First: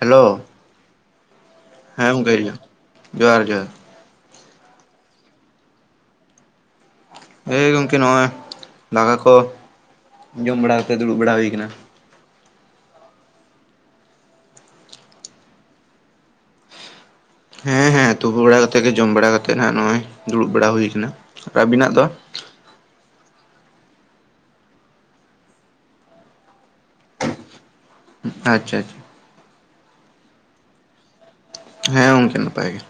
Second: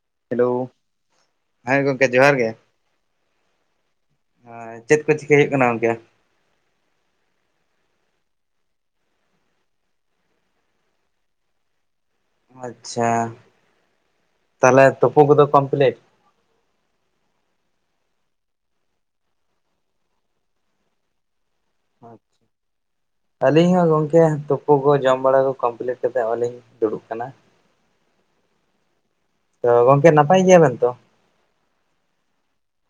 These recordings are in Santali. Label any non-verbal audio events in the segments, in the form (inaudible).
ᱦᱮᱞᱳ᱾ ᱦᱮᱸ ᱜᱚᱝᱠᱮ ᱡᱚᱦᱟᱨ ᱡᱚᱦᱟᱨ᱾ ᱪᱮᱫ ᱠᱚ ᱪᱤᱠᱟᱹᱭ ᱦᱩᱭᱩᱜ ᱠᱟᱱᱟ ᱚᱝᱠᱮ? ᱮᱹᱭ ᱜᱚᱝᱠᱮ ᱱᱚᱜᱼᱚᱭ ᱫᱟᱠᱟ ᱠᱚ ᱡᱚᱢ ᱵᱟᱲᱟ ᱠᱟᱛᱮᱫ ᱫᱩᱲᱩᱵ ᱵᱟᱲᱟ ᱦᱩᱭ ᱟᱠᱟᱱᱟ᱾ ᱟᱪᱪᱷᱟ ᱛᱟᱦᱞᱮ ᱛᱩᱯᱩ ᱠᱚᱫᱚ ᱠᱚᱢᱯᱞᱤᱴ? ᱦᱮᱸ ᱦᱮᱸ ᱛᱩᱯᱩ ᱵᱟᱲᱟ ᱠᱟᱛᱮᱫ ᱜᱮ, ᱡᱚᱢ ᱵᱟᱲᱟ ᱠᱟᱛᱮᱜ ᱦᱜ ᱱᱚᱜ-ᱚᱭ ᱫᱩᱲᱩᱵ ᱵᱟᱲᱟ ᱦᱩᱭ ᱠᱟᱱᱟ᱾ ᱟᱨ ᱟᱹᱵᱤᱱᱟᱜ ᱫᱚ ᱟᱪᱪᱷᱟ᱾ ᱟᱹᱞᱤᱧ ᱦᱚᱸ ᱜᱚᱝᱠᱮ ᱛᱩᱯᱩ ᱠᱚ ᱡᱚᱢ ᱵᱟᱲᱟ ᱠᱚ ᱠᱚᱢᱯᱞᱤᱴ ᱠᱟᱛᱮᱫ ᱦᱚᱸᱜ-ᱚᱭᱞᱤᱧ ᱫᱩᱲᱩᱵ ᱠᱟᱱᱟ᱾ ᱟᱪᱪᱷᱟ ᱟᱪᱪᱷᱟ᱾ ᱛᱚ, ᱜᱚᱝᱠᱮ ᱱᱟᱯᱟᱭ ᱜᱮᱭᱟᱵᱮᱱ ᱛᱚ? ᱦᱮᱸ ᱜᱚᱝᱠᱮ ᱱᱟᱯᱟᱭ ᱜᱮ᱾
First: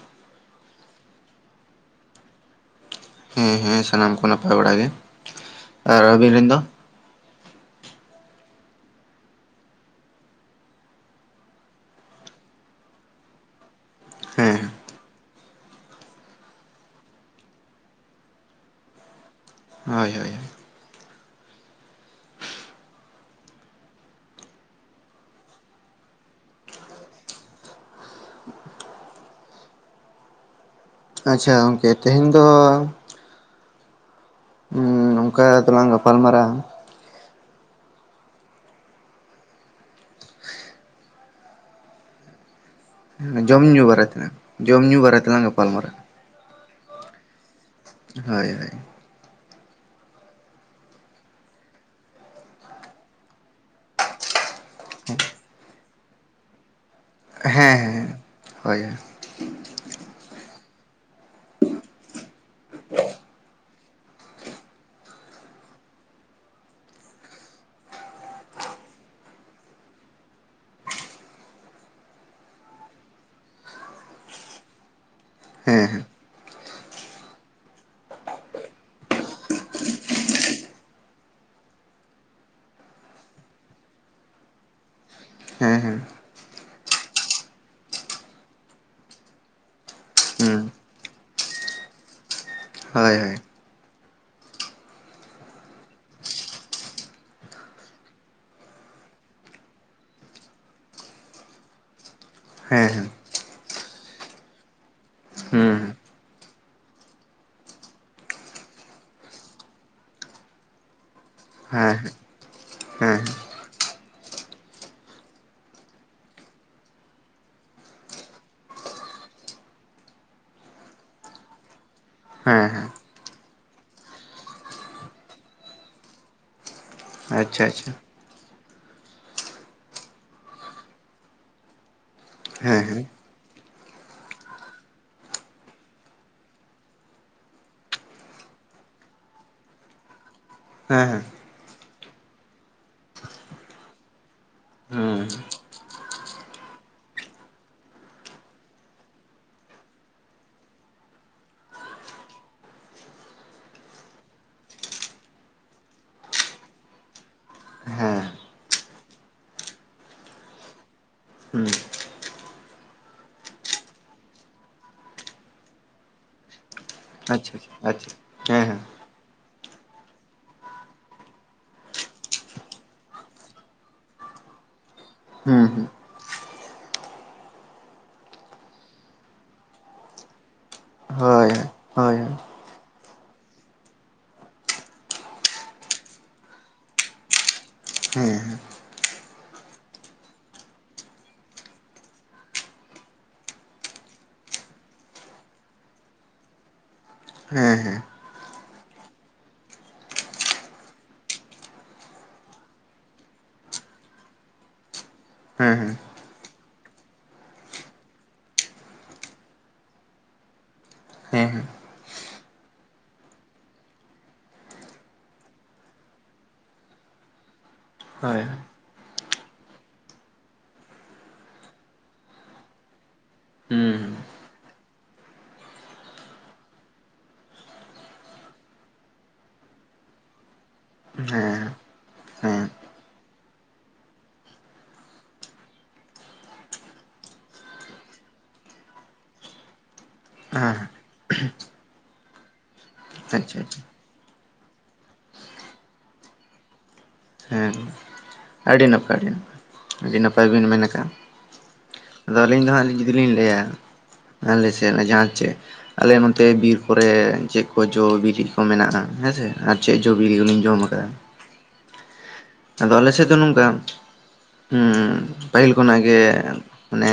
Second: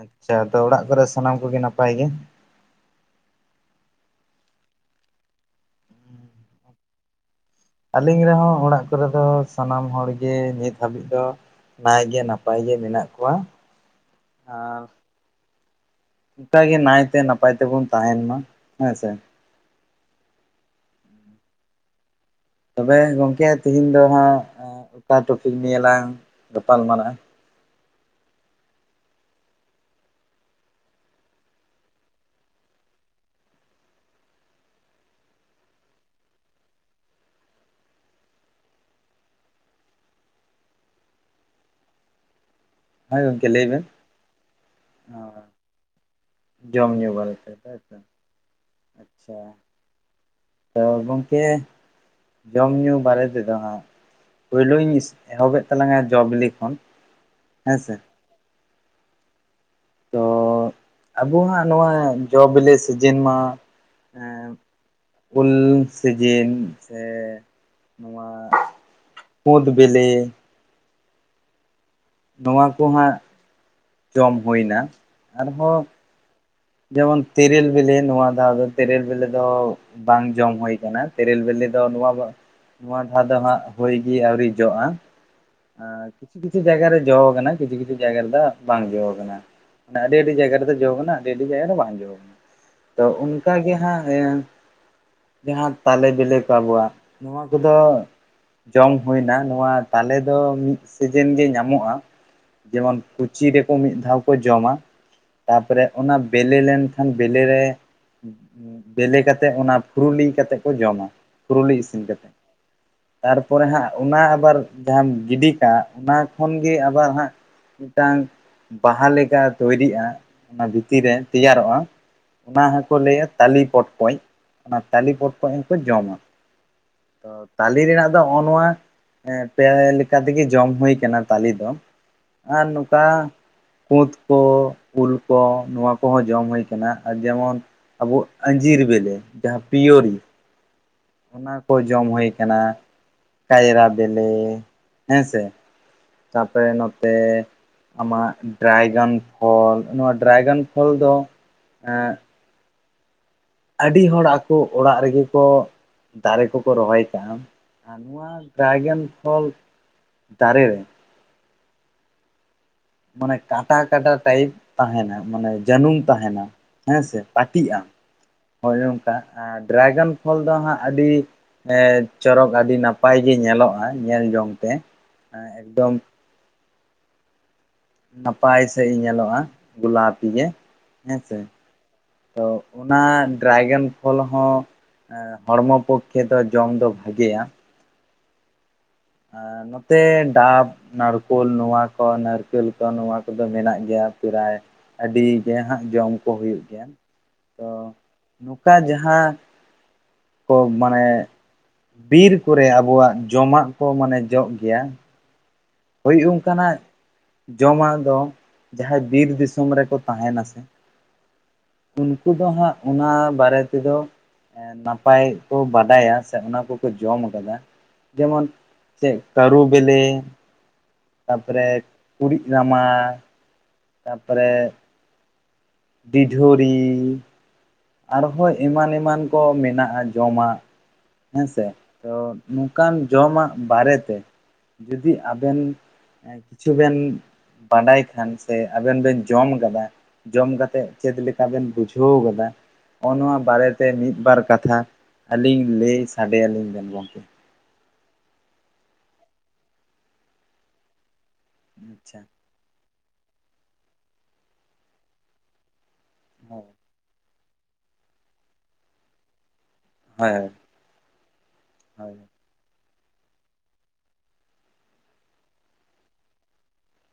ᱟᱪᱪᱷᱟ ᱟᱫᱚ ᱚᱲᱟᱜ ᱠᱚᱨᱮ ᱥᱟᱱᱟᱢ ᱠᱚᱜᱮ ᱱᱟᱯᱟᱭ ᱜᱮ? ᱦᱩᱸ ᱦᱩᱸ ᱥᱟᱱᱟᱢ ᱠᱚ ᱱᱟᱯᱟᱭ ᱵᱟᱲᱟ ᱜᱮ ᱟᱨ ᱟᱹᱵᱤᱱ ᱨᱮᱱ ᱫᱚ? ᱟᱹᱞᱤᱧ ᱨᱮᱦᱚᱸ ᱚᱲᱟᱜ ᱠᱚᱨᱮ ᱫᱚ ᱥᱟᱱᱟᱢ ᱦᱚᱲᱜᱮ ᱱᱤᱛ ᱦᱟᱹᱵᱤᱡ ᱫᱚ ᱱᱟᱭᱜᱮ ᱱᱟᱯᱟᱭ ᱜᱮ ᱢᱮᱱᱟᱜ ᱠᱚᱣᱟ ᱦᱮᱸ ᱟᱨ ᱚᱱᱠᱟᱜᱮ ᱱᱟᱭᱛᱮ ᱱᱟᱯᱟᱭ ᱛᱮᱵᱚᱱ ᱛᱟᱦᱮᱱ ᱢᱟ ᱦᱮᱸ ᱥᱮ᱾ ᱦᱳᱭ ᱦᱳᱭ ᱦᱳᱭ᱾ ᱛᱚᱵᱮ ᱜᱚᱝᱠᱮ ᱛᱤᱦᱤᱧ ᱫᱚ ᱦᱟᱸᱜ-ᱚᱭ ᱚᱠᱟ ᱴᱚᱯᱤᱠ ᱱᱤᱭᱮᱞᱟᱝ ᱜᱟᱯᱟᱞ ᱢᱟᱨᱟᱜ-ᱟ? ᱟᱪᱪᱷᱟ ᱜᱚᱝᱠᱮ ᱛᱮᱦᱮᱧ ᱫᱚ ᱱᱚᱝᱠᱟ ᱫᱚᱞᱟᱝ ᱜᱟᱯᱟᱞ ᱢᱟᱨᱟᱜ-ᱟ᱾ ᱦᱳᱭ ᱜᱚᱝᱠᱮ ᱞᱟᱹᱭ ᱵᱮᱱ ᱡᱚᱢ-ᱧᱩ ᱵᱟᱨᱮ ᱛᱮ, ᱡᱚᱢ-ᱧᱩ ᱵᱟᱨᱟᱭ ᱛᱮᱞᱟᱝ ᱜᱟᱯᱟᱞᱢᱟᱨᱟᱜ-ᱟ᱾ ᱡᱚᱢ-ᱧᱩ ᱵᱟᱟᱨᱮᱛᱮ᱾ ᱦᱳᱭ ᱦᱳᱭ᱾ ᱟᱪᱪᱷᱟ᱾ ᱛᱚ, ᱜᱚᱜᱠᱮ ᱡᱚᱢ-ᱧᱩ ᱵᱟᱨᱮ ᱛᱮᱫᱚ ᱦᱟᱸᱜ᱾ ᱯᱳᱭᱞᱳᱧ ᱮᱦᱚᱵᱮᱜ ᱛᱟᱞᱟᱝᱟ ᱡᱚ ᱵᱤᱞᱤ ᱠᱷᱚᱱ᱾ ᱦᱮᱸ ᱦᱮᱸᱥᱮ ᱦᱮᱸ, ᱦᱳᱭ ᱦᱳᱭ᱾ ᱛᱚ, ᱟᱵᱚᱣᱟᱜ ᱱᱚᱣᱟ ᱡᱚ ᱵᱤᱞᱤ ᱥᱤᱡᱤᱱ ᱢᱟ ᱮᱸ ᱩᱞ ᱥᱤᱡᱤᱱ ᱥᱮ ᱱᱚᱣᱟ ᱠᱩᱫᱽ ᱵᱤᱞᱤ ᱱᱚᱣᱟ ᱠᱚ ᱦᱟᱸᱜ ᱡᱚᱢ ᱦᱩᱭᱱᱟ ᱟᱨᱦᱚᱸ ᱦᱮᱸ ᱡᱮᱢᱚᱱ ᱛᱮᱹᱨᱮᱹᱞ ᱵᱤᱞᱤ ᱱᱚᱣᱟ ᱫᱚ ᱟᱫᱚ ᱛᱮᱹᱨᱮ ᱞ ᱵᱤᱞᱤ ᱫᱚ ᱵᱟᱝ ᱡᱚᱢ ᱦᱩᱭ ᱠᱟᱱᱟ ᱛᱮᱹᱨᱮᱹᱞ ᱵᱮᱞᱮ ᱫᱚ ᱱᱚᱣᱟ ᱫᱚ ᱱᱚᱣᱟ ᱫᱷᱟ ᱫᱚ ᱦᱟᱸᱜ ᱦᱳᱭ ᱜᱮ ᱟᱹᱣᱨᱤ ᱡᱚᱜ-ᱟ᱾ ᱦᱮᱸ ᱦᱮᱸ ᱟᱸ, ᱠᱤᱪᱷᱩ ᱠᱤᱪᱷᱩ ᱡᱟᱭᱜᱟ ᱨᱮ ᱡᱚ ᱠᱟᱱᱟ ᱠᱤᱪᱷᱩ ᱠᱤᱪᱷᱩ ᱡᱟᱭᱜᱟ ᱨᱮᱫᱚ ᱵᱟᱝ ᱡᱚ ᱠᱟᱱᱟ᱾ ᱟᱰᱤ ᱟᱰᱤ ᱡᱟᱭᱜᱟ ᱨᱮ ᱦᱩᱸ ᱫᱚ ᱡᱚ ᱠᱟᱱᱟ, ᱟᱰᱤ ᱟᱰᱤ ᱡᱟᱭᱜᱟ ᱨᱮ ᱵᱟᱝ ᱡᱚ ᱠᱟᱱᱟ᱾ ᱛᱚ ᱦᱳᱭ ᱦᱳᱭ ᱚᱱᱠᱟ ᱜᱮ ᱦᱟᱸᱜ ᱮᱸ ᱡᱟᱦᱟᱸ ᱛᱟᱞᱮ ᱵᱮᱞᱮ ᱠᱚ ᱟᱵᱚᱣᱟᱜ ᱱᱚᱣᱟ ᱠᱚᱫᱚ ᱡᱚᱢ ᱦᱩᱭᱱᱟ ᱱᱚᱣᱟ ᱛᱟᱞᱮ ᱫᱚ ᱢᱤᱫ ᱥᱤᱡᱮᱱ ᱜᱮ ᱧᱟᱢᱚᱜ-ᱟ᱾ ᱦᱮᱸ ᱡᱮᱢᱚᱱ ᱦᱮᱸ ᱠᱩᱪᱤ ᱨᱮ ᱦᱚᱸ ᱢᱤᱫ ᱫᱷᱟᱣ ᱠᱚ ᱡᱚᱢᱟ ᱦᱩᱸ ᱛᱟᱯᱚᱨᱮ ᱚᱱᱟ ᱵᱮᱞᱮ ᱞᱮᱱᱠᱷᱟᱱ ᱵᱮᱞᱮ ᱨᱮ ᱵᱮᱞᱮ ᱠᱟᱛᱮᱫ ᱚᱱᱟ ᱯᱷᱩᱨᱩᱞᱤᱝ ᱠᱟᱛᱮᱫ ᱠᱚ ᱡᱚᱢᱟ, ᱯᱷᱩᱨᱩᱞᱤ ᱤᱥᱤᱱ ᱦᱮᱸ ᱠᱟᱛᱮᱫ᱾ ᱦᱮᱸ ᱛᱟᱨᱯᱚᱨᱮ ᱦᱟᱸᱜ ᱚᱱᱟ ᱟᱵᱟᱨ ᱡᱟᱦᱟᱸᱢ ᱜᱤᱰᱤ ᱠᱟᱜ ᱚᱱᱟ ᱠᱷᱚᱱ ᱜᱮ ᱟᱵᱟᱨ ᱦᱟᱸᱜ ᱢᱤᱫᱴᱟᱝ ᱵᱟᱦᱟ ᱞᱮᱠᱟ ᱛᱳᱭᱨᱤᱜ-ᱟ ᱚᱱᱟ ᱵᱷᱤᱛᱤᱨ ᱨᱮ ᱛᱮᱭᱟᱨᱚᱜ-ᱟ ᱚᱱᱟ ᱦᱮᱸ ᱦᱮᱸ ᱦᱚᱸᱠᱚ ᱞᱟᱹᱭᱟ ᱛᱟᱞᱤ ᱯᱚᱴᱠᱚᱡ, ᱚᱱᱟ ᱛᱟᱞᱤ ᱯᱚᱴᱠᱚᱡ ᱦᱚᱸᱠᱚ ᱡᱚᱢᱟ᱾ ᱛᱚ ᱟᱪᱪᱷᱟ ᱛᱟᱞᱮ ᱟᱪᱪᱷᱟ ᱨᱮᱱᱟᱜᱼᱼ ᱟᱫᱚ ᱦᱚᱜᱼᱚ ᱱᱚᱣᱟ ᱯᱮ ᱞᱮᱠᱟ ᱛᱮᱜᱮ ᱡᱚᱢ ᱦᱩᱭ ᱠᱟᱱᱟ ᱛᱟᱞᱮ ᱫᱚ᱾ ᱟᱨ ᱦᱮᱸ ᱦᱮᱸ ᱱᱚᱝᱠᱟ ᱠᱩᱫᱽ ᱠᱚ ᱩᱞᱼᱼ ᱠᱚ ᱱᱚᱣᱟ ᱠᱚᱦᱚᱸ ᱡᱚᱢ ᱦᱩᱭ ᱠᱟᱱᱟ ᱟᱨ ᱡᱮᱢᱚᱱᱼᱼ ᱟᱵᱚ ᱟᱧᱡᱤᱨ ᱵᱮᱞᱮ ᱡᱟᱦᱟᱸ ᱯᱤᱨᱭᱳᱨᱤ᱾ ᱦᱮᱸ ᱦᱮᱸ ᱚᱱᱟ ᱠᱚ ᱡᱚᱢ ᱦᱩᱭ ᱠᱟᱱᱟ ᱠᱟᱭᱨᱟ ᱵᱤᱞᱤ ᱦᱮᱸ ᱥᱮ᱾ ᱦᱩᱸ ᱛᱟᱯᱚᱨᱮ ᱱᱚᱛᱮᱼᱼ ᱟᱢᱟᱜ ᱰᱨᱟᱭᱜᱟᱱ ᱯᱷᱚᱞ ᱱᱚᱣᱟ ᱰᱨᱟᱭᱜᱟᱱ ᱯᱷᱚᱞ ᱫᱚ ᱮᱜᱼᱼ ᱟᱹᱰᱤ ᱦᱚᱲ ᱟᱠᱚ ᱚᱲᱟᱜ ᱨᱮᱜᱮ ᱠᱚ ᱫᱟᱨᱮ ᱠᱚᱠᱚ ᱨᱚᱦᱚᱭ ᱠᱟᱜᱼᱟ᱾ ᱱᱚᱣᱟ ᱦᱮᱸ ᱰᱨᱟᱭᱜᱚᱱ ᱯᱷᱚᱞ ᱫᱟᱨᱮ ᱨᱮᱼᱼ ᱦᱩᱸ ᱢᱟᱱᱮ ᱠᱟᱴᱟ ᱠᱟᱴᱟ ᱴᱟᱭᱤᱯ ᱛᱟᱦᱮᱸᱱᱟ ᱢᱟᱱᱮ ᱡᱟᱹᱱᱩᱢ ᱛᱟᱦᱮᱸᱱᱟ ᱾ ᱦᱮᱸ ᱥᱮ ᱟᱪᱪᱷᱟ ᱯᱟᱹᱴᱤᱜᱼᱟ, ᱟᱪᱪᱷᱟ ᱦᱮᱸ ᱦᱳᱭ ᱦᱮᱸ ᱚᱝᱠᱟ ᱟᱨ ᱰᱨᱟᱭᱜᱮᱱ ᱯᱷᱚᱞ ᱫᱚ ᱦᱟᱸᱜ ᱟᱹᱰᱤᱼᱼ ᱮᱸ ᱪᱚᱨᱚᱠ ᱟᱹᱰᱤ ᱱᱟᱯᱟᱭ ᱜᱮ ᱧᱮᱞᱚᱜᱼᱟ, ᱧᱮᱞ ᱡᱚᱝ ᱛᱮ᱾ ᱦᱩᱸ ᱦᱩᱸ ᱮᱠᱫᱚᱢ ᱾ ᱱᱟᱯᱟᱭ ᱥᱟᱦᱤᱡ ᱧᱮᱞᱚᱜᱼᱟ, ᱜᱳᱞᱟᱯᱤ ᱜᱮ ᱦᱮᱸᱥᱮ᱾ ᱦᱳᱭ ᱦᱳᱭ ᱦᱮᱸ ᱛᱚ ᱚᱱᱟ ᱰᱨᱟᱭᱜᱮᱱ ᱯᱷᱚᱞ ᱦᱚᱸᱼᱼ ᱦᱚᱲᱢᱚ ᱯᱚᱠᱠᱷᱮ ᱫᱚ ᱡᱚᱢ ᱫᱚ ᱵᱷᱟᱜᱮᱭᱟ᱾ ᱦᱮᱸ᱾ ᱟᱨ ᱱᱚᱛᱮ ᱰᱟᱵ᱾ ᱱᱟᱲᱠᱳᱞ ᱱᱚᱣᱟ ᱠᱚ ᱱᱟᱨᱠᱮᱞ ᱠᱚ ᱱᱚᱣᱟ ᱠᱚᱫᱚ ᱢᱮᱱᱟᱜ ᱜᱮᱭᱟ ᱯᱮᱨᱟᱭ᱾ ᱟᱹᱰᱤ ᱜᱮ ᱦᱟᱸᱜ ᱡᱚᱢ ᱠᱚ ᱦᱩᱭᱩᱜ ᱜᱮᱭᱟ᱾ ᱛᱚ ᱦᱮᱸ ᱦᱮᱸ ᱦᱮᱸ ᱱᱚᱝᱠᱟ ᱡᱟᱦᱟᱸ᱾ ᱠᱚ ᱢᱟᱱᱮ ᱵᱤᱨ ᱠᱚᱨᱮ ᱟᱵᱚᱣᱟᱜ ᱡᱚᱢᱟᱜ᱾ ᱠᱚ ᱢᱟᱱᱮ ᱡᱚᱜ ᱜᱮᱭᱟ᱾ ᱦᱩᱸ ᱦᱮᱸ ᱦᱳᱭ ᱚᱱᱠᱟᱱᱟᱜ᱾ ᱡᱚᱢᱟᱜ ᱫᱚ ᱡᱟᱦᱟᱸᱭ ᱵᱤᱨ ᱫᱤᱥᱚᱢ ᱨᱮᱠᱚ ᱛᱟᱦᱮᱸᱱᱟ ᱥᱮ᱾ ᱦᱮᱸ ᱦᱮᱸ᱾ ᱩᱱᱠᱩ ᱫᱚ ᱦᱟᱸᱜ ᱚᱱᱟ ᱵᱟᱨᱮ ᱛᱮᱫᱚ ᱱᱟᱯᱟᱭ ᱠᱚ ᱵᱟᱰᱟᱭᱟ ᱥᱮ ᱚᱱᱟ ᱠᱚᱠᱚ ᱡᱚᱢ ᱠᱟᱫᱟ᱾ ᱡᱮᱢᱚᱱ ᱪᱮᱫ ᱠᱟᱹᱲᱩ ᱵᱮᱞᱮ᱾ ᱛᱟᱯᱚᱨᱮ ᱠᱩᱲᱤᱫ ᱨᱟᱢᱟ᱾ ᱛᱟᱯᱚᱨᱮᱼᱼ ᱰᱤᱰᱷᱳᱲᱤ᱾ ᱟᱨᱦᱚᱸ ᱮᱢᱟᱱ ᱮᱢᱟᱱ ᱠᱚ ᱢᱮᱱᱟᱜᱼᱟ ᱡᱚᱢᱟᱜ᱾ ᱦᱮᱸᱥᱮ ᱛᱚ ᱱᱚᱝᱠᱟᱱ ᱡᱚᱢᱟᱜ ᱵᱟᱨᱮᱛᱮᱼᱼ ᱡᱩᱫᱤ ᱟᱵᱮᱱ ᱠᱤᱪᱷᱩ ᱵᱮᱱᱼᱼ ᱵᱟᱰᱟᱭ ᱠᱷᱟᱱ ᱥᱮ ᱟᱵᱮᱱ ᱵᱮᱱ ᱡᱚᱢ ᱠᱟᱫᱟ᱾ ᱡᱚᱢ ᱠᱟᱛᱮᱜ ᱪᱮᱫ ᱞᱮᱠᱟ ᱵᱮᱱ ᱵᱩᱡᱷᱟᱹᱣ ᱠᱟᱫᱟ? ᱦᱚᱸᱜᱼᱚ ᱱᱚᱣᱟ ᱟᱪᱪᱷᱟ ᱵᱟᱨᱮ ᱟᱪᱪᱷᱟ ᱛᱮ ᱢᱤᱫ ᱵᱟᱨ ᱠᱟᱛᱷᱟ ᱟᱹᱞᱤᱧ ᱞᱟᱹᱭ ᱥᱟᱰᱮ ᱟᱹᱞᱤᱧ ᱵᱮᱱ ᱜᱚᱢᱠᱮ। ᱦᱮᱸ ᱟᱹᱰᱤ ᱱᱟᱯᱟᱭ ᱟᱹᱰᱤ ᱱᱟᱯᱟᱭ ᱟᱹᱰᱤ ᱱᱟᱯᱟᱭ ᱵᱤᱱ ᱢᱮᱱ ᱠᱟᱜᱼᱟ। ᱟᱪᱪᱷᱟ। ᱛᱚ ᱟᱹᱞᱤᱧ ᱫᱚ ᱦᱟᱸᱜ ᱡᱩᱫᱤ ᱞᱤᱧ ᱞᱟᱹᱭᱟ ᱟᱞᱮ ᱥᱮᱫ ᱥᱮ ᱡᱟᱦᱟᱸ ᱪᱮᱫ ᱟᱞᱮ ᱱᱚᱛᱮ ᱦᱳᱭ ᱵᱤᱨ ᱠᱚᱨᱮ ᱪᱮᱫ ᱠᱚ ᱡᱚ ᱵᱤᱞᱤ ᱠᱚ ᱢᱮᱱᱟᱜᱼᱟ, ᱦᱮᱸᱥᱮ ᱟᱨ ᱪᱮᱫ ᱡᱚ ᱵᱤᱞᱤ ᱠᱚ ᱦᱳᱭ ᱤᱧ ᱡᱚᱢ ᱟᱠᱟᱫᱟ? ᱦᱳᱭ। ᱟᱫᱚ ᱟᱞᱮ ᱥᱮᱫ ᱫᱚ ᱱᱚᱝᱠᱟ ᱯᱟᱹᱦᱤᱞ ᱠᱷᱚᱱᱟᱜ ᱜᱮ ᱢᱟᱱᱮ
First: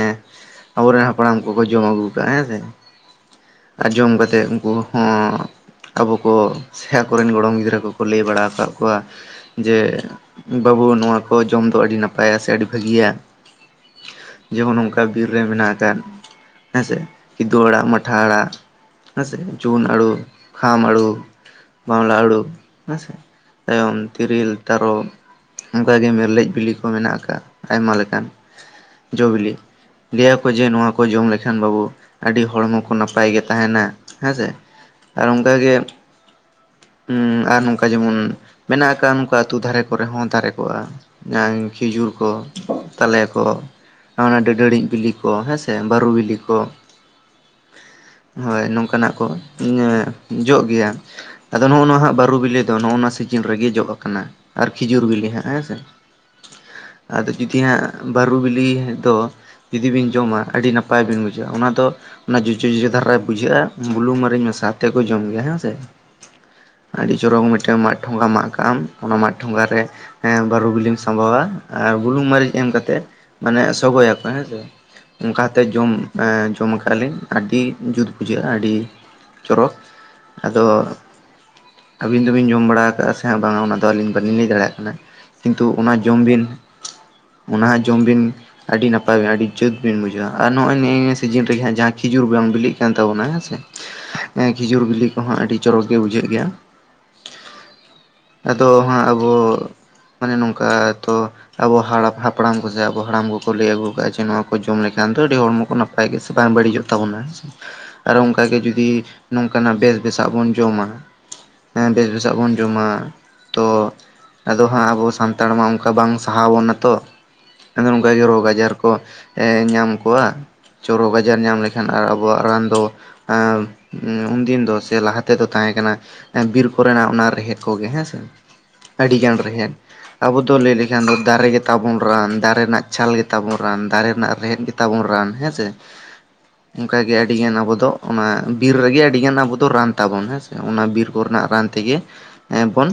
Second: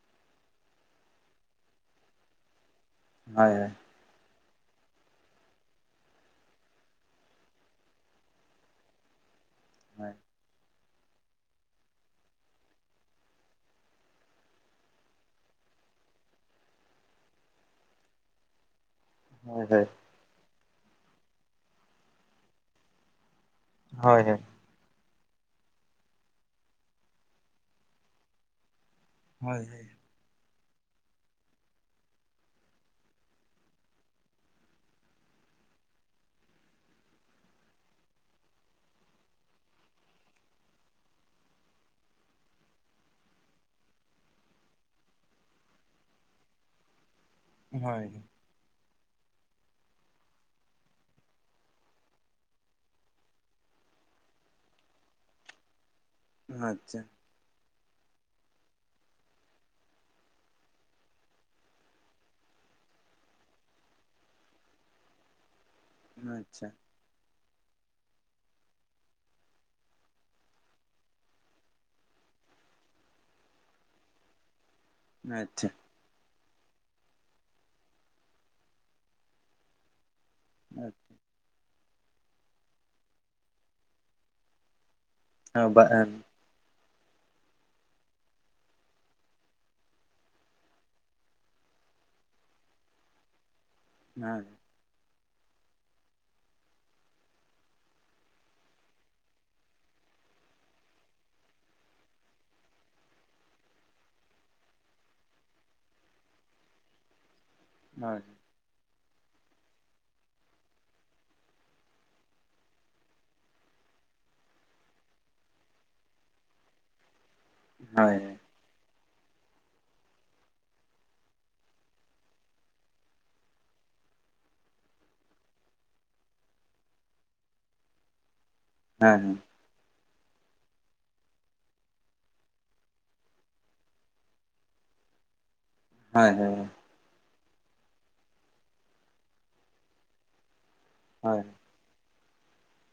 ᱟᱵᱚᱨᱮᱱ ᱦᱟᱯᱲᱟᱢ ᱠᱚᱠᱚ ᱡᱚᱢ ᱟᱹᱜᱩ ᱠᱟᱜᱼᱟ ᱦᱮᱸ ᱥᱮ। ᱦᱳᱭ ᱦᱳᱭ। ᱟ ᱡᱚᱢ ᱠᱟᱛᱮᱜ ᱩᱱᱠᱩ ᱦᱚᱸ ᱟᱵᱚ ᱠᱚ ᱥᱮ ᱟᱠᱚ ᱨᱮᱱ ᱜᱚᱲᱚᱢ ᱜᱤᱫᱽᱨᱟᱹ ᱠᱚᱠᱚ ᱞᱟᱹᱭ ᱵᱟᱲᱟ ᱠᱟᱜ ᱠᱚᱣᱟ ᱡᱮ ᱵᱟᱹᱵᱩ ᱱᱚᱣᱟ ᱠᱚ ᱡᱚᱢ ᱫᱚ ᱟᱹᱰᱤ ᱱᱟᱯᱟᱭᱟ ᱥᱮ ᱟᱹᱰᱤ ᱵᱷᱟᱹᱜᱤᱭᱟ। ᱡᱮᱢᱚᱱ ᱚᱱᱠᱟ ᱵᱤᱨ ᱨᱮ ᱢᱮᱱᱟᱜ ᱟᱠᱟᱫ᱾ ᱦᱮᱸ ᱥᱮ ᱠᱤᱫᱩ, ᱟᱲᱟᱜ ᱢᱟᱴᱷᱟ, ᱟᱲᱟᱜ ᱦᱮᱸ ᱥᱮ ᱦᱳᱭ ᱡᱩᱱ, ᱦᱳᱭ ᱟᱲᱩ ᱠᱷᱟᱢ ᱟᱲᱩ ᱵᱟᱣᱞᱟ ᱟᱲᱩ ᱦᱮᱸ ᱥᱮ ᱛᱟᱭᱚᱢ, ᱦᱳᱭ ᱛᱤᱨᱤᱞ, ᱛᱟᱨᱚᱵ, ᱚᱱᱠᱟᱜᱮ ᱢᱮᱨᱞᱮᱡ ᱵᱤᱞᱤ ᱠᱚ ᱢᱮᱱᱟᱜ ᱟᱠᱟᱫ ᱟᱭᱢᱟ ᱞᱮᱠᱟᱱ ᱡᱚᱼᱵᱤᱞᱤ᱾ ᱦᱳᱭ ᱦᱳᱭ ᱞᱟᱹᱭᱟ ᱠᱚ ᱡᱮ ᱱᱚᱣᱟ ᱠᱚ ᱡᱚᱢ ᱞᱮᱠᱷᱟᱱ ᱵᱟᱹᱵᱩ ᱟᱹᱰᱤ ᱦᱚᱲᱢᱚ ᱠᱚ ᱱᱟᱯᱟᱭ ᱜᱮ ᱛᱟᱦᱮᱱᱟ ᱦᱮᱸᱥᱮ ᱟᱨ ᱚᱱᱠᱟ ᱜᱮ ᱦᱩᱸ ᱟᱨ ᱱᱚᱝᱠᱟ ᱡᱮᱢᱚᱱ ᱢᱮᱱᱟᱜ ᱟᱠᱟᱫ ᱱᱚᱝᱠᱟ ᱟᱹᱛᱩ ᱫᱷᱟᱨᱮᱼᱼ ᱠᱚᱨᱮ ᱦᱚᱸ ᱫᱟᱨᱮ ᱠᱚᱜᱼᱟ ᱡᱟᱦᱟᱸ ᱠᱷᱤᱡᱩᱨ, ᱠᱚ ᱛᱟᱞᱮ, ᱠᱚ ᱚᱱᱟ ᱰᱟᱹᱰᱟᱹᱲᱤ ᱵᱤᱞᱤ ᱠᱚ ᱦᱮᱸ ᱥᱮ ᱵᱟᱹᱨᱩ ᱵᱤᱞᱤ ᱠᱚ ᱦᱳᱭ ᱦᱳᱭ ᱱᱚᱝᱠᱟᱱᱟᱜ ᱠᱚ ᱡᱚᱜ ᱜᱮᱭᱟ ᱟᱫᱚ ᱱᱚᱜᱼᱚ ᱱᱟ ᱦᱟᱜ ᱵᱟᱹᱨᱩ ᱵᱤᱞᱤ ᱫᱚ ᱱᱚᱜᱼ ᱱᱚᱣᱟ ᱥᱤᱡᱤᱱ ᱨᱮᱜᱮ ᱡᱚᱜ ᱟᱠᱟᱱᱟ ᱟᱨ ᱠᱷᱤᱡᱩᱨ ᱵᱤᱞᱤ ᱦᱟᱸᱜ ᱦᱮᱸ ᱥᱮ᱾ ᱟᱪᱪᱷᱟ᱾ ᱟᱫᱚ ᱡᱩᱫᱤ ᱦᱟᱸᱜ ᱵᱟᱹᱨᱩ ᱵᱤᱞᱤ ᱫᱚ ᱡᱩᱫᱤ ᱵᱤᱱ ᱡᱚᱢᱟ ᱟᱹᱰᱤ ᱱᱟᱯᱟᱭ ᱵᱤᱱ ᱵᱩᱡᱷᱣᱟ ᱚᱱᱟ ᱫᱚᱼᱼ ᱚᱱᱟ ᱡᱚᱡᱚ ᱡᱚᱡᱚ ᱫᱷᱟᱨᱟ ᱵᱩᱡᱷᱟᱹᱜᱼᱟ ᱵᱩᱞᱩᱝ ᱢᱟᱨᱤᱧ ᱢᱮᱥᱟ ᱛᱮ ᱠᱚ ᱡᱚᱢ ᱜᱮᱭᱟ ᱦᱮᱸ ᱥᱮ ᱟᱪᱪᱷᱟ᱾ ᱟᱹᱰᱤ ᱪᱚᱨᱚᱠ ᱢᱤᱫᱴᱮᱱ ᱢᱟᱫ ᱴᱷᱚᱸᱜᱟ ᱢᱟᱜ ᱠᱟᱜ ᱟᱢ, ᱚᱱᱟ ᱢᱟᱜ ᱴᱷᱚᱸᱜᱟ ᱨᱮ ᱵᱟᱹᱨᱩ ᱵᱤᱞᱤᱢ ᱥᱟᱸᱵᱟᱣᱟ ᱟᱨ ᱵᱩᱞᱩᱝ ᱢᱟᱹᱨᱤᱪ ᱮᱢ ᱠᱟᱛᱮᱜᱼᱼ ᱢᱟᱱᱮ ᱥᱚᱜᱚᱭ ᱟᱠᱚ ᱦᱮᱸᱥᱮ ᱚᱱᱠᱟᱛᱮ ᱟᱪᱪᱷᱟ ᱡᱚᱢ ᱡᱚᱢ ᱟᱠᱟᱜ ᱞᱤᱧ ᱟᱹᱰᱤ ᱡᱩᱛ ᱵᱩᱡᱷᱟᱹᱜᱼᱟ ᱟᱹᱰᱤ ᱪᱚᱨᱚᱠ ᱟᱫᱚ ᱦᱳᱭ ᱟᱹᱵᱤᱱ ᱫᱚᱵᱤᱱ ᱡᱚᱢ ᱵᱟᱲᱟ ᱟᱠᱟᱜᱼᱟ ᱥᱮ ᱵᱟᱝᱟ ᱚᱱᱟᱫᱚ ᱟᱹᱞᱤᱧ ᱵᱟᱹᱞᱤᱧ ᱞᱟᱹᱭ ᱫᱟᱲᱮᱭᱟᱜ ᱠᱟᱱᱟ᱾ ᱠᱤᱱᱛᱩ ᱦᱳᱭ ᱚᱱᱟ ᱡᱚᱢ ᱵᱤᱱ ᱚᱱᱟ ᱡᱚᱢ ᱵᱤᱱ ᱟᱹᱰᱤ ᱱᱟᱯᱟᱭ ᱵᱤᱱ ᱟᱹᱰᱤ ᱡᱩᱛ ᱵᱤᱱ ᱵᱩᱡᱷᱟᱹᱣᱼᱟ ᱟᱨ ᱱᱚᱜᱼᱚᱭ ᱱᱮᱜ ᱱᱤᱭᱟᱹ ᱥᱤᱡᱤᱱ ᱨᱮᱜᱮ ᱦᱟᱜ ᱡᱟᱦᱟᱸ ᱠᱷᱤᱡᱩᱨ ᱵᱟᱝ ᱵᱤᱞᱤᱜ ᱠᱟᱱ ᱛᱟᱵᱚᱱᱟ ᱦᱮᱸ ᱥᱮ ᱠᱷᱤᱡᱩᱨ ᱵᱤᱞᱤ ᱠᱚᱦᱚᱸ ᱟᱹᱰᱤ ᱪᱚᱨᱚᱠ ᱜᱮ ᱵᱩᱡᱷᱟᱹᱜ ᱜᱮᱭᱟ᱾ ᱟᱫᱚ ᱦᱟᱸᱜ ᱟᱵᱚ ᱢᱟᱱᱮ ᱱᱚᱝᱠᱟ ᱛᱚ ᱟᱵᱚ ᱦᱟᱲᱟᱢ ᱦᱟᱯᱲᱟᱢ ᱠᱚᱡᱟ ᱟᱵᱚ ᱦᱟᱲᱟᱢ ᱠᱚᱠᱚ ᱞᱟᱹᱭ ᱟᱜᱩ ᱠᱟᱜᱼᱟ ᱡᱮ ᱱᱚᱣᱟ ᱠᱚ ᱡᱚᱢ ᱞᱮᱠᱷᱟᱱ ᱫᱚ ᱟᱹᱰᱤ ᱦᱚᱲᱢᱚ ᱠᱚ ᱱᱟᱯᱼᱼ ᱱᱟᱯᱟᱭ ᱜᱮᱥᱮ ᱵᱟᱝ ᱵᱟᱹᱲᱤᱡᱚᱜ ᱛᱟᱵᱚᱱᱟ ᱟᱨᱚ ᱦᱳᱭ ᱚᱱᱠᱟᱜᱮ ᱡᱩᱫᱤ ᱱᱚᱝᱠᱟᱱᱟᱜ ᱵᱮᱥ ᱵᱮᱥᱟᱜ ᱵᱚᱱ ᱡᱚᱢᱟ ᱵᱮᱥ ᱵᱮᱥᱟᱜ ᱵᱚᱱ ᱡᱚᱢᱟ ᱛᱚ ᱟᱫᱚ ᱦᱟᱸᱜ ᱟᱵᱚ ᱥᱟᱱᱛᱟᱲ ᱢᱟ ᱚᱱᱠᱟ ᱵᱟᱝ ᱥᱟᱦᱟᱣ ᱵᱚᱱᱟ ᱛᱚ ᱟᱫᱚ ᱱᱚᱝᱠᱟ ᱦᱳᱭ ᱜᱮ ᱨᱳᱜᱽ ᱟᱡᱟᱨ ᱠᱚ ᱧᱟᱢ ᱠᱚᱣᱟ ᱪᱚᱨᱚᱠᱽ ᱟᱡᱟᱨ ᱧᱟᱢ ᱞᱮᱠᱷᱟᱱ ᱟᱨ ᱟᱵᱚᱣᱟᱜ ᱨᱟᱱ ᱫᱚ ᱮᱸ ᱩᱱᱫᱤᱱ ᱫᱚ ᱥᱮ ᱞᱟᱦᱟ ᱛᱮᱫᱚ ᱛᱟᱦᱮᱸ ᱠᱟᱱᱟ᱾ ᱵᱤᱨ ᱠᱚᱨᱮᱱᱟᱜ ᱚᱱᱟ ᱨᱮᱦᱮᱫ ᱠᱚᱜᱮ ᱦᱮᱸ ᱥᱮ, ᱟᱹᱰᱤᱜᱟᱱ ᱨᱮᱦᱮᱫ᱾ ᱟᱵᱚ ᱫᱚ ᱞᱟᱹᱭ ᱞᱮᱠᱷᱟᱱ ᱫᱚ ᱫᱟᱨᱮ ᱜᱮᱛᱟᱵᱚᱱ ᱨᱟᱱ ᱫᱟᱨᱮ ᱨᱮᱱᱟᱜ ᱪᱷᱟᱞ ᱜᱮᱛᱟᱵᱚᱱ ᱨᱟᱱ ᱫᱟᱨᱮ ᱨᱮᱱᱟᱜ ᱨᱮᱦᱮᱫ ᱜᱮᱼᱼ ᱛᱟᱵᱚᱱ ᱨᱟᱱ ᱦᱮᱸᱥᱮ᱾ ᱦᱳᱭ ᱦᱳᱭ᱾ ᱚᱱᱠᱟ ᱜᱮ ᱟᱹᱰᱤ ᱜᱟᱱ ᱟᱵᱚ ᱫᱚ ᱚᱱᱟ ᱵᱤᱨ ᱨᱮᱜᱮ ᱟᱹᱰᱤ ᱜᱟᱱ ᱟᱵᱚ ᱫᱚ ᱨᱟᱱ ᱛᱟᱵᱚᱱ ᱾ ᱦᱮᱸᱥᱮ? ᱚᱱᱟ ᱵᱤᱨ ᱠᱚ ᱦᱳᱭ ᱨᱮᱱᱟᱜ ᱨᱟᱱ᱾ ᱛᱮᱜᱮ ᱵᱚᱱ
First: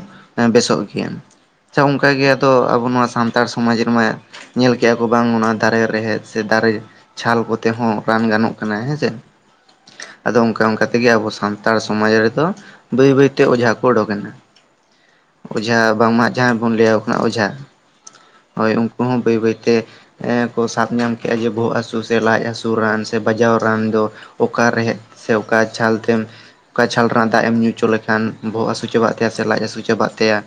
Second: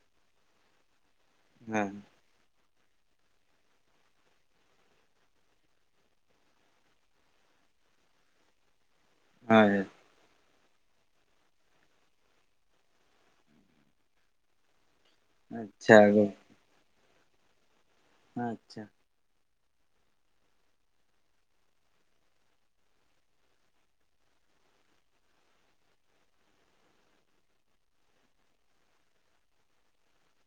ᱵᱮᱥᱚᱜ ᱜᱮᱭᱟ ᱦᱮᱸ ᱚᱱᱠᱟ ᱜᱮ᱾ ᱛᱚ ᱟᱵᱚ ᱱᱚᱣᱟ ᱥᱟᱱᱛᱟᱲ ᱥᱚᱢᱟᱡᱽ ᱨᱮᱢᱟ ᱧᱮᱞ ᱠᱮᱜᱼᱟ ᱠᱚ ᱵᱟᱝ ᱚᱱᱟ ᱫᱟᱨᱮ ᱨᱮᱦᱮᱫ ᱥᱮ ᱫᱟᱨᱮ ᱪᱷᱟᱞ ᱠᱚᱛᱮ ᱦᱚᱸ ᱨᱟᱱ ᱜᱟᱱᱚᱜ ᱠᱟᱱᱟ᱾ ᱦᱮᱸᱥᱮ? ᱦᱳᱭ᱾ ᱟᱫᱚ ᱚᱱᱠᱟ ᱚᱱᱠᱟ ᱛᱮᱜᱮ ᱟᱵᱚ ᱥᱟᱱᱛᱟᱲ ᱥᱚᱢᱟᱡᱽ ᱨᱮᱫᱚ ᱵᱟᱹᱭ ᱵᱟᱹᱭᱛᱮ ᱚᱡᱷᱟ ᱠᱚ ᱩᱰᱩᱠ ᱮᱱᱟ᱾ ᱚᱡᱷᱟ ᱟᱪᱪᱷᱟ ᱵᱟᱝᱢᱟ ᱡᱟᱦᱟᱸᱭ ᱵᱚᱱ ᱞᱟᱹᱭᱟ ᱠᱟᱱᱟ ᱚᱡᱷᱟ, ᱦᱳᱭ ᱟᱪᱪᱷᱟ ᱩᱱᱠᱩ ᱦᱚᱸ ᱵᱟᱹᱭ ᱵᱟᱹᱭᱛᱮᱼᱼ ᱠᱚ ᱥᱟᱵ ᱧᱟᱢ ᱠᱮᱜᱼᱟ ᱡᱮ ᱵᱚᱦᱚᱜ ᱦᱟᱹᱥᱩ ᱥᱮ ᱞᱟᱡ ᱦᱟᱹᱥᱩ ᱨᱟᱱ ᱥᱮ ᱵᱟᱡᱟᱣ ᱨᱟᱱ ᱫᱚᱼᱼ ᱚᱠᱟ ᱨᱮᱦᱮᱫ, ᱥᱮ ᱚᱠᱟ ᱪᱷᱟᱞ, ᱛᱮᱢ ᱚᱠᱟ ᱡᱷᱟᱞ ᱨᱮᱱᱟᱜ ᱫᱟᱜ ᱮᱢ ᱧᱩ ᱪᱚ ᱞᱮᱠᱷᱟᱱ ᱵᱚᱦᱚᱜ ᱦᱟᱹᱥᱩ ᱪᱟᱵᱟᱜ ᱛᱟᱭᱟ, ᱥᱮ ᱞᱟᱡ ᱦᱟᱹᱥᱩ ᱪᱟᱵᱟᱜ ᱛᱟᱭᱟ᱾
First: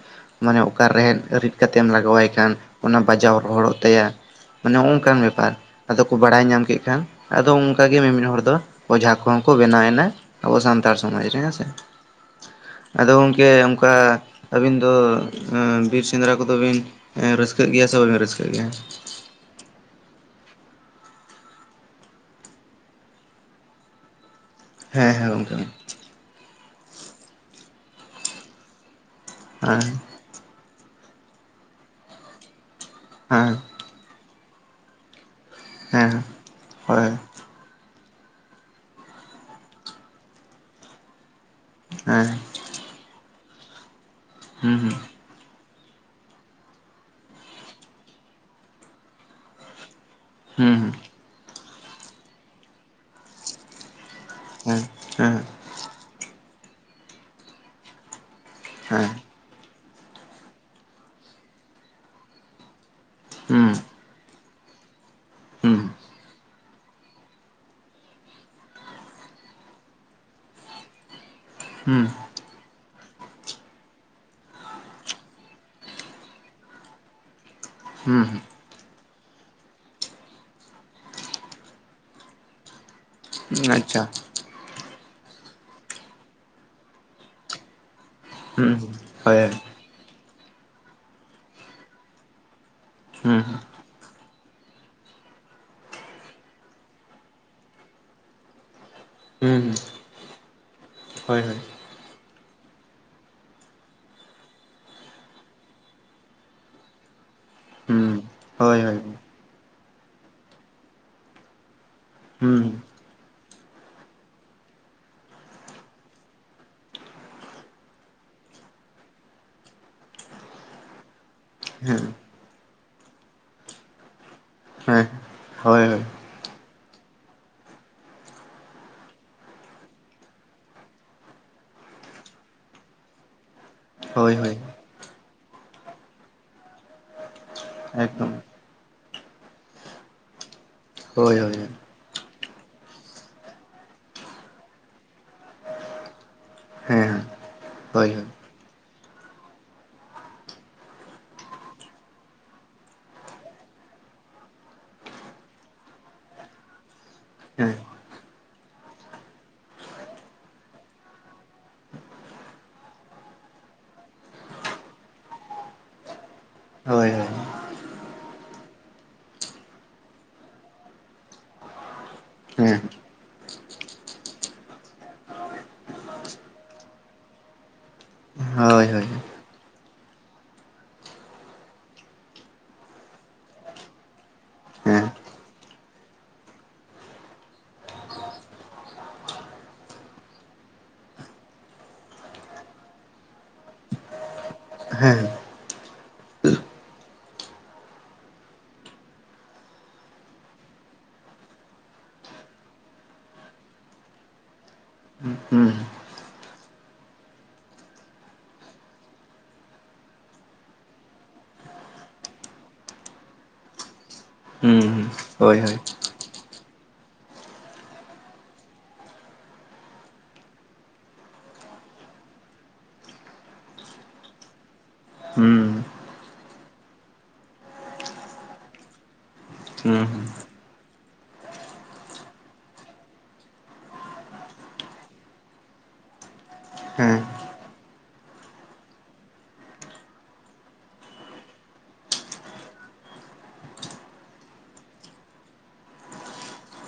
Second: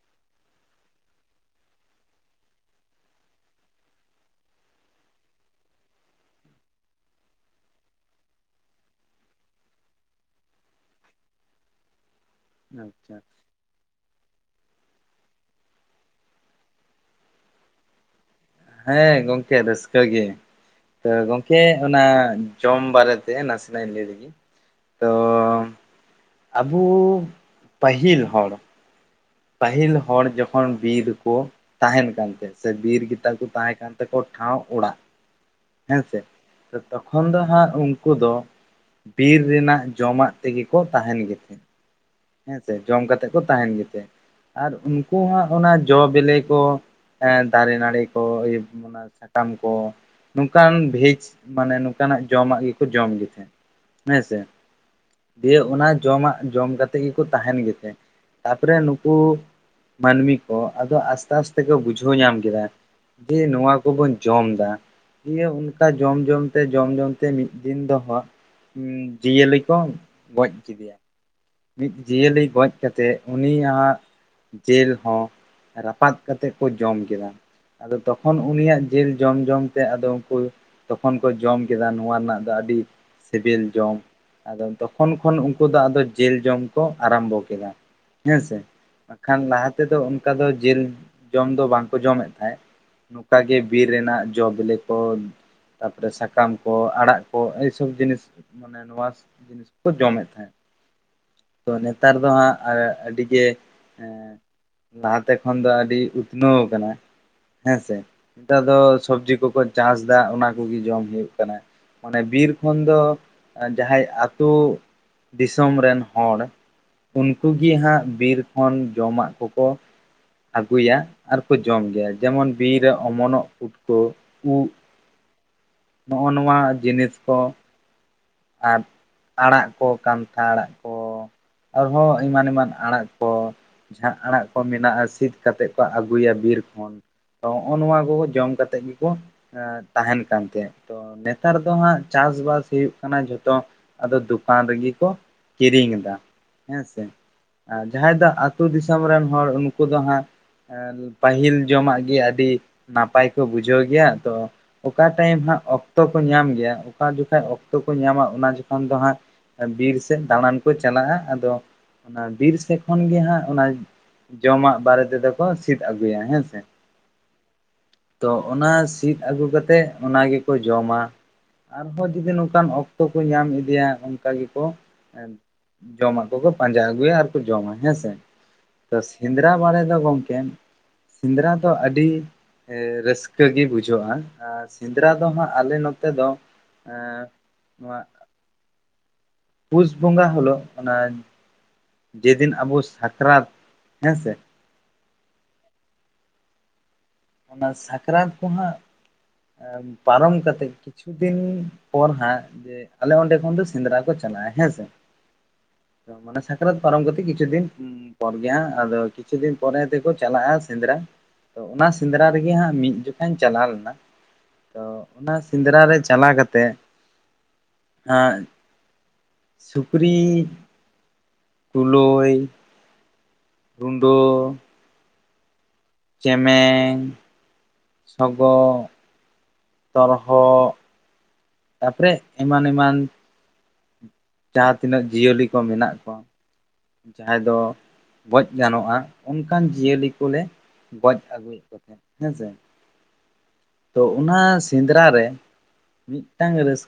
ᱢᱟᱱᱮ ᱚᱠᱟ ᱨᱮᱦᱮᱫ ᱨᱤᱫ ᱠᱟᱛᱮᱢ ᱞᱟᱜᱟᱣᱟᱭ ᱠᱷᱟᱱ ᱚᱱᱟ ᱵᱟᱡᱟᱣ ᱨᱚᱦᱚᱲᱚᱜ ᱛᱟᱭᱟ᱾ ᱢᱟᱱᱮ ᱚᱝᱠᱟᱱ ᱵᱮᱯᱟᱨ᱾ ᱟᱫᱚ ᱠᱚ ᱵᱟᱲᱟᱭ ᱧᱟᱢ ᱠᱮᱜ ᱠᱷᱟᱱ ᱟᱫᱚ ᱚᱱᱠᱟ ᱜᱮ ᱢᱤᱢᱤᱫ ᱦᱚᱲ ᱫᱚ ᱚᱡᱷᱟ ᱠᱚᱦᱚᱸ ᱠᱚ ᱵᱮᱱᱟᱣ ᱮᱱᱟ ᱾ ᱟᱵᱚ ᱥᱟᱱᱛᱟᱲ ᱥᱚᱢᱟᱡᱽ ᱨᱮ ᱦᱮᱸᱥᱮ, ᱟᱫᱚ ᱟᱪᱪᱷᱟ ᱜᱚᱝᱠᱮ ᱚᱱᱠᱟ ᱟᱹᱵᱤᱱ ᱫᱚ ᱵᱤᱨ ᱥᱮᱸᱫᱽᱨᱟ ᱠᱚᱫᱚ ᱵᱤᱱ ᱨᱟᱹᱥᱠᱟᱹᱜ ᱜᱮᱭᱟ ᱥᱮ ᱵᱟᱵᱤᱱ ᱨᱟᱹᱥᱠᱟᱹᱜ ᱜᱮᱭᱟ? ᱦᱮᱸ, ᱜᱚᱝᱠᱮ ᱨᱟᱹᱥᱠᱟᱹ ᱜᱮ ᱾ ᱛᱚ ᱜᱚᱝᱠᱮ ᱚᱱᱟ ᱡᱚᱢ ᱵᱟᱨᱮᱛᱮ ᱱᱟᱥᱮᱱᱟᱹᱧ ᱞᱟᱹᱭ ᱞᱮᱜᱮ ᱾ ᱦᱮᱸ ᱦᱮᱸ ᱜᱚᱝᱠᱮ ᱾ ᱟᱵᱚ ᱯᱟᱹᱦᱤᱞ ᱦᱚᱲ, ᱦᱮᱸ ᱯᱟᱹᱦᱤᱞ ᱦᱚᱲ ᱡᱚᱠᱷᱚᱱ ᱵᱤᱨ ᱨᱮᱠᱚ ᱛᱟᱦᱮᱱ ᱠᱟᱱ ᱛᱟᱦᱮᱸᱫ ᱥᱮ ᱵᱤᱨ ᱜᱮᱛᱟ ᱠᱚ ᱦᱮᱸ ᱛᱟᱦᱮᱸ ᱠᱟᱱ ᱛᱮᱠᱚ ᱴᱷᱟᱶ ᱚᱲᱟᱜ ᱦᱮᱸ ᱥᱮ, ᱦᱳᱭ ᱛᱚᱠᱷᱚᱱ ᱫᱚ ᱦᱟᱸᱜ ᱩᱱᱠᱩ ᱫᱚ ᱵᱤᱨ ᱨᱮᱱᱟᱜ ᱡᱚᱢᱟᱜ ᱛᱮᱜᱮ ᱠᱚ ᱛᱟᱦᱮᱱ ᱜᱮᱛᱮ ᱾ ᱟᱸᱦ ᱾ ᱦᱮᱸᱥᱮ ᱡᱚᱢ ᱠᱟᱛᱮ ᱠᱚ ᱛᱟᱦᱮᱱ ᱜᱮᱛᱮ ᱟᱨ ᱦᱩᱸ ᱩᱱᱠᱩ ᱦᱚᱸ ᱚᱱᱟ ᱡᱚ ᱵᱮᱞᱮ ᱠᱚ ᱫᱟᱨᱮ ᱱᱟᱹᱲᱤ ᱠᱚ ᱚᱱᱟ ᱥᱟᱠᱟᱢ ᱠᱚ ᱱᱚᱝᱠᱟᱱ ᱦᱩᱸ ᱦᱩᱸ ᱦᱩᱸ ᱵᱷᱮᱡᱽ ᱢᱟᱱᱮ ᱱᱚᱝᱠᱟᱱᱟᱜ ᱡᱚᱢᱟᱜ ᱜᱮᱠᱚ ᱡᱚᱢ ᱜᱮ ᱛᱟᱦᱮᱸᱜ ᱦᱮᱸᱥᱮ ᱾ ᱦᱮᱸ ᱾ ᱫᱤᱭᱮ ᱚᱱᱟ ᱡᱚᱢᱟᱜ ᱡᱚᱢ ᱠᱟᱛᱮ ᱜᱮᱠᱩ ᱛᱟᱦᱮᱱ ᱜᱮᱛᱮ ᱛᱟᱨᱯᱚᱨᱮ ᱦᱮᱸ ᱱᱩᱠᱩ ᱢᱟᱹᱱᱢᱤ ᱠᱚ ᱟᱫᱚ ᱟᱥᱛᱮ ᱟᱥᱛᱮ ᱠᱚ ᱵᱩᱡᱷᱟᱹᱣ ᱧᱟᱢ ᱠᱮᱫᱟ, ᱡᱮ ᱱᱚᱣᱟ ᱠᱚᱵᱚᱱ ᱡᱚᱢ ᱫᱟ ᱫᱤᱭᱮ ᱚᱱᱠᱟ ᱦᱩᱸ ᱡᱚᱢ ᱡᱚᱢᱛᱮ ᱡᱚᱢ ᱡᱚᱢᱛᱮ ᱢᱤᱫ ᱫᱤᱱ ᱫᱚᱦᱚ ᱡᱤᱭᱟᱹᱞᱤ ᱠᱚ ᱜᱚᱡ ᱠᱮᱫᱮᱭᱟ, ᱢᱤᱫ ᱦᱩᱸ ᱡᱤᱭᱟᱹᱞᱤ ᱜᱚᱡ ᱠᱟᱛᱮ ᱩᱱᱤᱭᱟᱜ ᱡᱤᱞ ᱦᱚᱸ ᱨᱟᱯᱟᱜ ᱠᱟᱛᱮᱫ ᱠᱚ ᱡᱚᱢ ᱠᱮᱫᱟ ᱾ ᱟᱫᱚ ᱛᱚᱠᱷᱚᱱ ᱦᱩᱸ ᱩᱱᱤᱭᱟᱜ ᱡᱤᱞ ᱡᱚᱢ ᱡᱚᱢ ᱛᱮ ᱟᱫᱚ ᱩᱱᱠᱩ ᱛᱚᱠᱷᱚᱱ ᱠᱚ ᱡᱚᱢ ᱠᱮᱫᱟ ᱱᱚᱣᱟ ᱨᱮᱱᱟᱜ ᱫᱚ ᱟᱹᱰᱤ ᱥᱮᱵᱮᱞ ᱦᱩᱸ ᱡᱚᱢ ᱟᱪᱪᱷᱟ ᱟᱫᱚ ᱛᱚᱠᱷᱚᱱ ᱠᱷᱚᱱ ᱩᱱᱠᱩ ᱫᱚ ᱟᱫᱚ ᱡᱮᱞ ᱡᱚᱢ ᱠᱚ ᱟᱨᱟᱢᱵᱚ ᱠᱮᱫᱟ, ᱦᱮᱸᱥᱮ ᱦᱩᱸ ᱵᱟᱠᱷᱟᱱ ᱦᱳᱭ ᱞᱟᱦᱟᱛᱮ ᱛᱮᱫᱚ ᱚᱱᱠᱟ ᱫᱚ ᱡᱤᱞ ᱡᱚᱢ ᱫᱚ ᱵᱟᱝᱠᱚ ᱡᱚᱢᱮᱫ ᱛᱟᱦᱮᱸᱫ, ᱱᱚᱝᱠᱟ ᱦᱩᱸ ᱜᱮ ᱵᱤᱨ ᱨᱮᱱᱟᱜ ᱡᱚ ᱵᱮᱞᱮ ᱠᱚ ᱛᱟᱯᱚᱨᱮ ᱥᱟᱠᱟᱢ ᱠᱚ ᱟᱲᱟᱜ ᱠᱚ ᱮᱭ ᱥᱚᱵ ᱡᱤᱱᱤᱥ ᱢᱟᱱᱮ ᱱᱚᱣᱟ ᱡᱤᱱᱤᱥ ᱦᱩᱸ ᱠᱚ ᱡᱚᱢᱮᱫ ᱛᱟᱦᱮᱸᱫ ᱾ ᱦᱳᱭ ᱦᱳᱭ ᱾ ᱱᱮᱛᱟᱨ ᱫᱚ ᱦᱟᱸᱜ ᱟᱹᱰᱤ ᱜᱮ ᱮᱸ ᱞᱟᱦᱟᱛᱮ ᱠᱷᱚᱱ ᱫᱚ ᱟᱹᱰᱤ ᱩᱛᱱᱟᱹᱣ ᱠᱟᱱᱟ ᱾ ᱦᱮᱸᱥᱮ, ᱦᱩᱸ ᱱᱮᱛᱟᱨ ᱫᱚ ᱦᱳᱭ ᱦᱳᱭ ᱥᱚᱵᱽᱡᱤ ᱠᱚᱠᱚ ᱪᱟᱥᱫᱟ ᱚᱱᱟ ᱠᱚᱜᱮ ᱡᱚᱢ ᱦᱩᱭᱩᱜ ᱠᱟᱱᱟ ᱾ ᱚᱱᱮ ᱵᱤᱨ ᱦᱩᱸ ᱠᱷᱚᱱ ᱫᱚ ᱡᱟᱦᱟᱸᱭ ᱟᱛᱳ ᱫᱤᱥᱚᱢ ᱨᱮᱱ ᱦᱚᱲ ᱩᱱᱠᱩ ᱜᱤ ᱦᱟᱸᱜ ᱵᱤᱨ ᱠᱷᱚᱱ ᱡᱚᱢᱟᱜ ᱠᱚᱠᱚ, ᱟᱹᱜᱩᱭᱟ ᱟᱨᱠᱚ ᱡᱚᱢ ᱦᱮᱸ ᱜᱮᱭᱟ ᱦᱮᱸ ᱾ ᱡᱮᱢᱚᱱ ᱵᱤᱨ ᱨᱮ ᱚᱢᱚᱱᱚᱜ ᱯᱩᱴᱠᱟᱹ, ᱩᱫᱽ ᱾ ᱦᱮᱸ, ᱦᱳᱭ ᱦᱳᱭ ᱾ ᱦᱚᱸᱜᱼᱚ ᱱᱚᱣᱟ ᱡᱤᱱᱤᱥ ᱠᱚ ᱾ ᱟᱨ ᱟᱲᱟᱜ ᱠᱚ ᱠᱟᱱᱛᱷᱟ ᱟᱲᱟᱜ ᱠᱚ, ᱟᱨᱦᱚᱸ ᱮᱢᱟᱱ ᱮᱢᱟᱱ ᱟᱲᱟᱜ ᱠᱚ, ᱡᱟᱦᱟᱸ ᱦᱳᱭ ᱟᱲᱟᱜ ᱦᱳᱭ ᱠᱚ ᱢᱮᱱᱟᱜᱼᱟ ᱥᱤᱫ ᱠᱟᱛᱮᱫ ᱠᱚ ᱟᱹᱜᱩᱭᱟ ᱵᱤᱨ ᱠᱷᱚᱱ ᱛᱚ ᱱᱚᱜᱼᱚ ᱱᱚᱣᱟ ᱠᱚ ᱮᱠᱫᱚᱢ ᱡᱚᱢ ᱠᱟᱛᱮ ᱠᱟᱛᱮ ᱜᱮ ᱵᱚᱱ ᱛᱟᱦᱮᱱ ᱠᱟᱱ ᱛᱟᱦᱮᱸᱫ ᱛᱚ ᱦᱳᱭ ᱱᱮᱛᱟᱨ ᱦᱳᱭ ᱫᱚ ᱦᱟᱸᱜ ᱪᱟᱥ ᱵᱟᱥ ᱦᱩᱭᱩᱜ ᱠᱟᱱᱟ ᱠᱟᱱᱟ ᱡᱷᱚᱛᱚ ᱟᱫᱚ ᱫᱚᱠᱟᱱ ᱨᱮᱜᱮ ᱠᱚ ᱠᱤᱨᱤᱧ ᱮᱫᱟ᱾ ᱦᱮᱸ ᱥᱮ ᱟᱨ ᱦᱳᱭ ᱡᱟᱦᱟᱸᱭ ᱦᱳᱭ ᱫᱚ ᱟᱹᱛᱩ ᱫᱤᱥᱚᱢ ᱨᱮᱱ ᱦᱚᱲ ᱩᱱᱠᱩ ᱫᱚ ᱦᱟᱸᱜ ᱯᱟᱹᱦᱤᱞ ᱡᱚᱢᱟᱜ ᱜᱮ ᱟᱹᱰᱤ ᱱᱟᱯᱟᱭ ᱠᱚ ᱵᱩᱡᱷᱟᱹᱣ ᱜᱮᱭᱟ ᱛᱚ ᱚᱠᱟ ᱴᱟᱭᱤᱢ ᱦᱟᱸᱜ ᱚᱠᱛᱚ ᱠᱚ ᱧᱟᱢ ᱜᱮᱭᱟ ᱚᱠᱟ ᱡᱚᱠᱷᱚᱱ ᱦᱮᱸ ᱚᱠᱛᱚ ᱠᱚ ᱧᱟᱢᱟ ᱚᱱᱟ ᱡᱚᱠᱷᱚᱱ ᱫᱚ ᱦᱟᱸᱜ ᱵᱤᱨ ᱥᱮᱫ ᱫᱟᱬᱟᱱ ᱠᱚ ᱪᱟᱞᱟᱜᱼᱟ ᱟᱫᱚ ᱵᱤᱨ ᱥᱮᱫ ᱠᱷᱚᱱ ᱜᱮ ᱦᱟᱸᱜ ᱚᱱᱟ ᱡᱚᱢᱟᱜ ᱵᱟᱨᱮ ᱛᱮᱫᱚ ᱠᱚ ᱥᱤᱫ ᱟᱹᱜᱩᱭᱟ ᱦᱮᱸ ᱥᱮ ᱾ ᱦᱳᱭ ᱦᱳᱭ ᱾ ᱛᱚ ᱚᱱᱟ ᱥᱤᱫ ᱟᱹᱜᱩ ᱠᱟᱛᱮᱜ ᱚᱱᱟ ᱜᱮᱠᱚ ᱡᱚᱢᱟ ᱟᱨᱦᱚᱸ ᱡᱩᱫᱤ ᱚᱱ ᱚᱱᱠᱟᱱ ᱦᱮᱸ ᱚᱠᱛᱚ ᱠᱚ ᱧᱟᱢ ᱤᱫᱤᱭᱟ ᱚᱱᱠᱟ ᱜᱮᱠᱚ ᱮᱸ ᱡᱚᱢᱟᱜ ᱠᱚᱠᱚ ᱯᱟᱸᱡᱟ ᱟᱹᱜᱩᱭᱟ ᱟᱨ ᱠᱚ ᱡᱚᱢ ᱟ ᱦᱮᱸ ᱥᱮ ᱾ ᱦᱳᱭ ᱛᱚ ᱦᱳᱭ ᱥᱮᱸᱫᱽᱨᱟ ᱵᱟᱨᱮ ᱫᱚ ᱜᱚᱢᱠᱮ, ᱥᱮᱸᱫᱽᱨᱟ ᱫᱚ ᱟᱹᱰᱤ ᱨᱟᱹᱥᱠᱟᱹ ᱜᱮ ᱵᱩᱡᱷᱟᱹᱜᱼᱟ ᱟᱨ ᱦᱮᱸ ᱥᱮᱸᱫᱽᱨᱟ ᱫᱚ ᱦᱟᱸᱜ ᱟᱞᱮ ᱱᱚᱛᱮ ᱫᱚ ᱱᱚᱣᱟ (unintelligible) ᱯᱩᱥ ᱵᱚᱸᱜᱟ ᱦᱤᱞᱚᱜ ᱚᱱᱟ ᱡᱮ ᱫᱤᱱ ᱟᱵᱚ ᱥᱟᱠᱨᱟᱛ ᱦᱮᱸᱥᱮ ᱦᱮᱸ ᱚᱱᱟ ᱥᱟᱠᱨᱟᱛ ᱫᱚ ᱦᱟᱸᱜ ᱯᱟᱨᱚᱢ ᱠᱟᱛᱮᱜ ᱠᱤᱪᱷᱩ ᱫᱤᱱ ᱯᱚᱨ ᱦᱟᱸᱜ ᱟᱞᱮ ᱚᱸᱰᱮ ᱠᱷᱚᱱ ᱫᱚ ᱥᱮᱸᱫᱽᱨᱟ ᱠᱚ ᱪᱟᱞᱟᱜ-ᱟ ᱦᱮᱸ ᱥᱮ᱾ ᱦᱩᱸ (unintelligible) ᱢᱟᱱᱮ ᱥᱟᱠᱨᱟᱛ ᱯᱟᱨᱚᱢ ᱠᱟᱛᱮᱫ ᱠᱤᱪᱷᱩ ᱫᱤᱱ ᱯᱚᱨ ᱜᱮ ᱦᱟᱸᱜ ᱟᱫᱚ ᱠᱤᱪᱷᱩ ᱫᱤᱱ ᱯᱚᱨᱮ ᱛᱮᱠᱚ ᱪᱟᱞᱟᱜᱼᱟ ᱥᱮᱸᱫᱽᱨᱟ, ᱚᱱᱟ ᱥᱮᱸᱫᱽᱨᱟ ᱨᱮᱜᱮ ᱦᱟᱸᱜ ᱢᱤᱫ ᱡᱚᱠᱷᱟᱧ ᱪᱟᱞᱟᱣ ᱞᱮᱱᱟ, ᱛᱚ ᱦᱩᱸ ᱚᱱᱟ ᱦᱳᱭ ᱦᱳᱭ ᱥᱮᱸᱫᱽᱨᱟ ᱨᱮ ᱪᱟᱞᱟᱣ ᱠᱟᱛᱮ ᱦᱟᱸᱜ ᱥᱩᱠᱨᱤ ᱛᱩᱞᱳᱭ ᱨᱩᱱᱰᱟ. ᱦᱩᱸ ᱪᱮᱢᱮᱧ, ᱥᱚᱜᱚᱜ ᱦᱩᱸ ᱦᱩᱸ ᱛᱚᱨᱦᱚᱫ ᱛᱟᱨ ᱯᱚᱨᱮ ᱮᱢᱟᱱ ᱮᱢᱟᱱ᱾ ᱡᱟᱦᱟᱸ ᱛᱤᱱᱟᱹᱜ ᱡᱤᱭᱟᱹᱞᱤ ᱠᱚ ᱢᱮᱱᱟᱜ ᱠᱚᱣᱟ ᱦᱮᱸ ᱡᱟᱦᱟᱸᱭ ᱫᱚ ᱜᱚᱡ ᱜᱟᱱᱚᱜᱼᱟ ᱚᱱᱠᱟᱱ ᱡᱤᱭᱟᱹᱞᱤ ᱠᱚᱞᱮ ᱜᱚᱡᱽ ᱟᱜᱩᱭᱮᱫ ᱠᱚ ᱛᱟᱦᱮᱡ᱾ ᱦᱮᱸ ᱥᱮ ᱛᱚ ᱚᱱᱟ ᱥᱮᱸᱫᱽᱨᱟ ᱨᱮ, ᱢᱤᱫᱴᱟᱝ ᱨᱟᱹᱥᱠᱟ.